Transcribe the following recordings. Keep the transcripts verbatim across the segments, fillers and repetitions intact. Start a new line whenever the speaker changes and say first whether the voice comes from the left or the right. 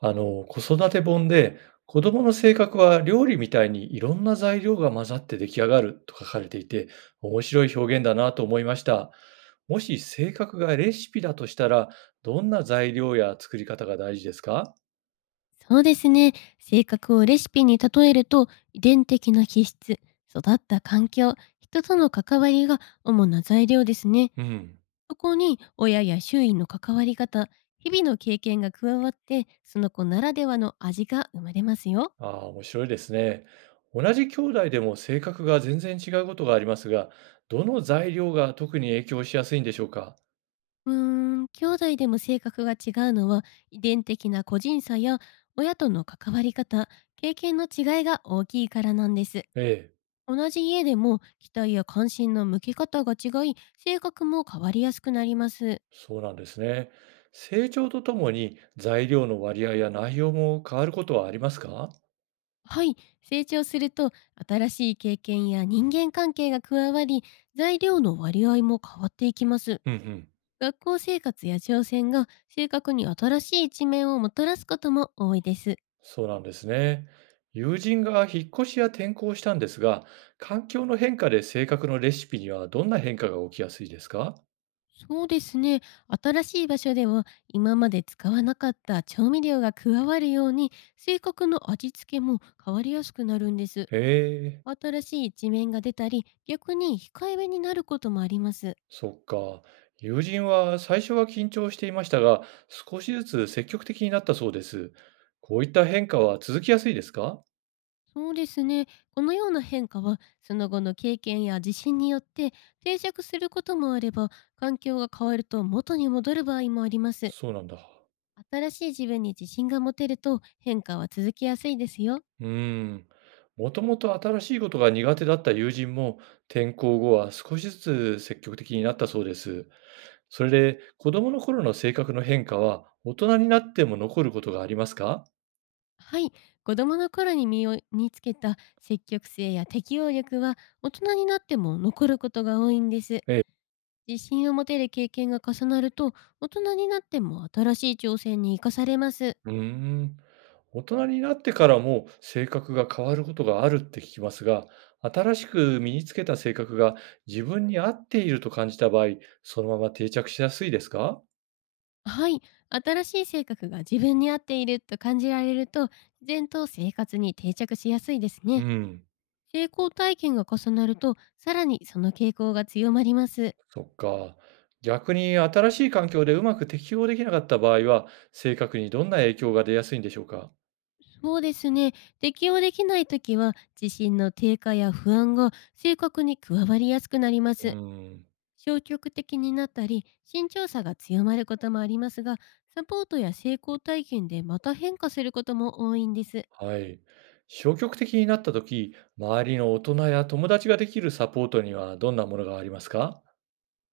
right: あの、子育て本で、子供の性格は料理みたいにいろんな材料が混ざって出来上がると書かれていて、面白い表現だなと思いました。もし性格がレシピだとしたら、どんな材料や作り方が大事ですか？
left: そうですね。性格をレシピに例えると、遺伝的な気質、育った環境、人との関わりが主な材料ですね。
right: うん。
left: そこに親や周囲の関わり方、日々の経験が加わって、その子ならではの味が生まれますよ。
right: ああ、面白いですね。同じ兄弟でも性格が全然違うことがありますが、どの材料が特に影響しやすいんでしょうか？
left: うーん、兄弟でも性格が違うのは、遺伝的な個人差や親との関わり方、経験の違いが大きいからなんです。
right: ええ。
left: 同じ家でも期待や関心の向け方が違い性格も変わりやすくなります。
right: そうなんですね。成長とともに材料の割合や内容も変わることはありますか？
left: はい。成長すると新しい経験や人間関係が加わり材料の割合も変わっていきます。
right: うんうん。
left: 学校生活や挑戦が性格に新しい一面をもたらすことも多いです。
right: そうなんですね。友人が引っ越しや転校したんですが、環境の変化で性格のレシピにはどんな変化が起きやすいですか？
left: そうですね。新しい場所では今まで使わなかった調味料が加わるように性格の味付けも変わりやすくなるんです。
right: へえ。
left: 新しい一面が出たり、逆に控えめになることもあります。
right: そっか。友人は最初は緊張していましたが、少しずつ積極的になったそうです。こういった変化は続きやすいですか？
left: そうですね。このような変化は、その後の経験や自信によって定着することもあれば、環境が変わると元に戻る場合もあります。
right: そうなんだ。
left: 新しい自分に自信が持てると変化は続きやすいですよ。
right: うーん。もともと新しいことが苦手だった友人も転校後は少しずつ積極的になったそうです。それで子供の頃の性格の変化は大人になっても残ることがありますか？
left: はい。子供の頃に身を身につけた積極性や適応力は大人になっても残ることが多いんです。
right: ええ。
left: 自信を持てる経験が重なると、大人になっても新しい挑戦に生かされます。
right: うーん。大人になってからも性格が変わることがあるって聞きますが、新しく身につけた性格が自分に合っていると感じた場合、そのまま定着しやすいですか？
left: はい、新しい性格が自分に合っていると感じられると、自然と生活に定着しやすいです
right: う
left: ね。
right: ん。
left: 成功体験が重なると、さらにその傾向が強まります。
right: そっか。逆に新しい環境でうまく適応できなかった場合は、性格にどんな影響が出やすいんでしょうか？
left: そうですね。適応できないときは、自信の低下や不安が性格に加わりやすくなりま
right: うー
left: す。
right: ん。
left: 消極的になったり慎重さが強まることもありますが、サポートや成功体験でまた変化することも多いんです。
right: はい。消極的になった時周りの大人や友達ができるサポートにはどんなものがありますか？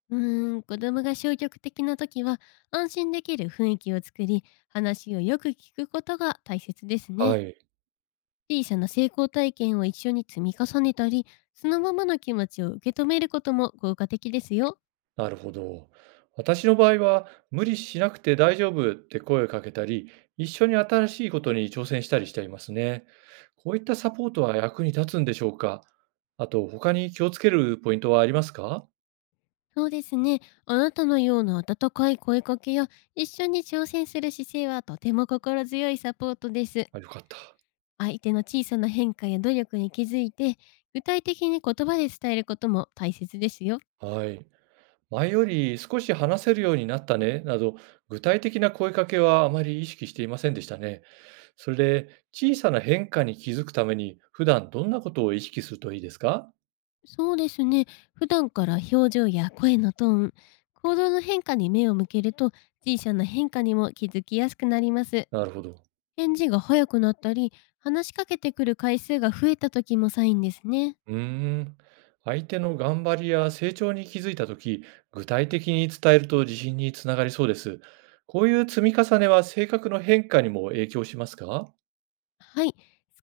left: うーん子供が消極的な時は、安心できる雰囲気を作り、話をよく聞くことが大切です
right: は
left: ね。
right: い。
left: 小さな成功体験を一緒に積み重ねたり、そのままの気持ちを受け止めることも効果的ですよ。
right: なるほど。私の場合は、無理しなくて大丈夫って声をかけたり、一緒に新しいことに挑戦したりしていますね。こういったサポートは役に立つんでしょうか？あと、他に気をつけるポイントはありますか？
left: そうですね。あなたのような温かい声かけや一緒に挑戦する姿勢はとても心強いサポートです。
right: あ、良かっ
left: 相手の小さな変化や努力に気づいて、具体的に言葉で伝えることも大切ですよ。
right: た。はい。前より少し話せるようになったね、など、具体的な声かけはあまり意識していませんでしたね。それで、小さな変化に気づくために、普段どんなことを意識するといいですか？
left: そうですね。普段から表情や声のトーン、行動の変化に目を向けると、小さな変化にも気づきやすくなります。
right: なるほど。
left: 返事が早くなったり、話しかけてくる回数が増えた時もサインですね。
right: うーん。相手の頑張りや成長に気づいたとき、具体的に伝えると自信につながりそうです。こういう積み重ねは性格の変化にも影響しますか？
left: はい。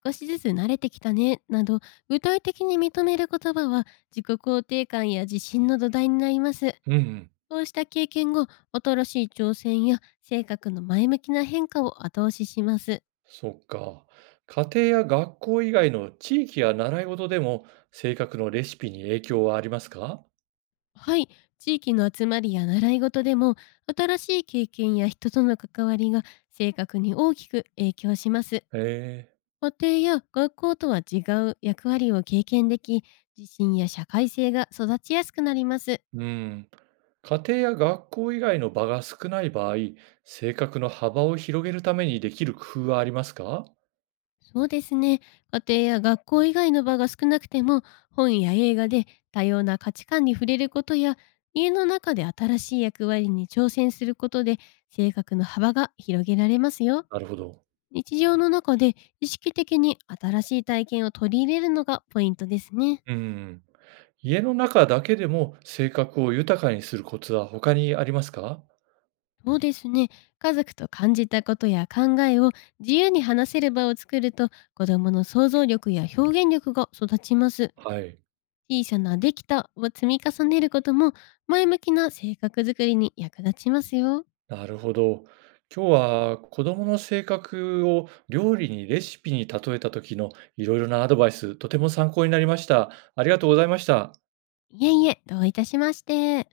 left: 少しずつ慣れてきたね、など、具体的に認める言葉は、自己肯定感や自信の土台になります。
right: うんうん。
left: そうした経験が新しい挑戦や性格の前向きな変化を後押しします。
right: そっか。家庭や学校以外の地域や習い事でも性格のレシピに影響はありますか？
left: はい、地域の集まりや習い事でも新しい経験や人との関わりが性格に大きく影響します。
right: へえ。
left: 家庭や学校とは違う役割を経験でき、自信や社会性が育ちやすくなります。
right: うん。家庭や学校以外の場が少ない場合、性格の幅を広げるためにできる工夫はありますか？
left: そうですね。家庭や学校以外の場が少なくても、本や映画で多様な価値観に触れることや、家の中で新しい役割に挑戦することで、性格の幅が広げられますよ。
right: なるほど。
left: 日常の中で意識的に新しい体験を取り入れるのがポイントですね。
right: うん。家の中だけでも性格を豊かにするコツは他にありますか？
left: そうですね。家族と感じたことや考えを自由に話せる場を作ると、子供の想像力や表現力が育ちます。
right: はい。
left: 小さなできたを積み重ねることも前向きな性格づくりに役立ちますよ。
right: なるほど。今日は子供の性格を料理にレシピに例えた時のいろいろなアドバイス、とても参考になりました。ありがとうございました。
left: いえいえ、どういたしまして。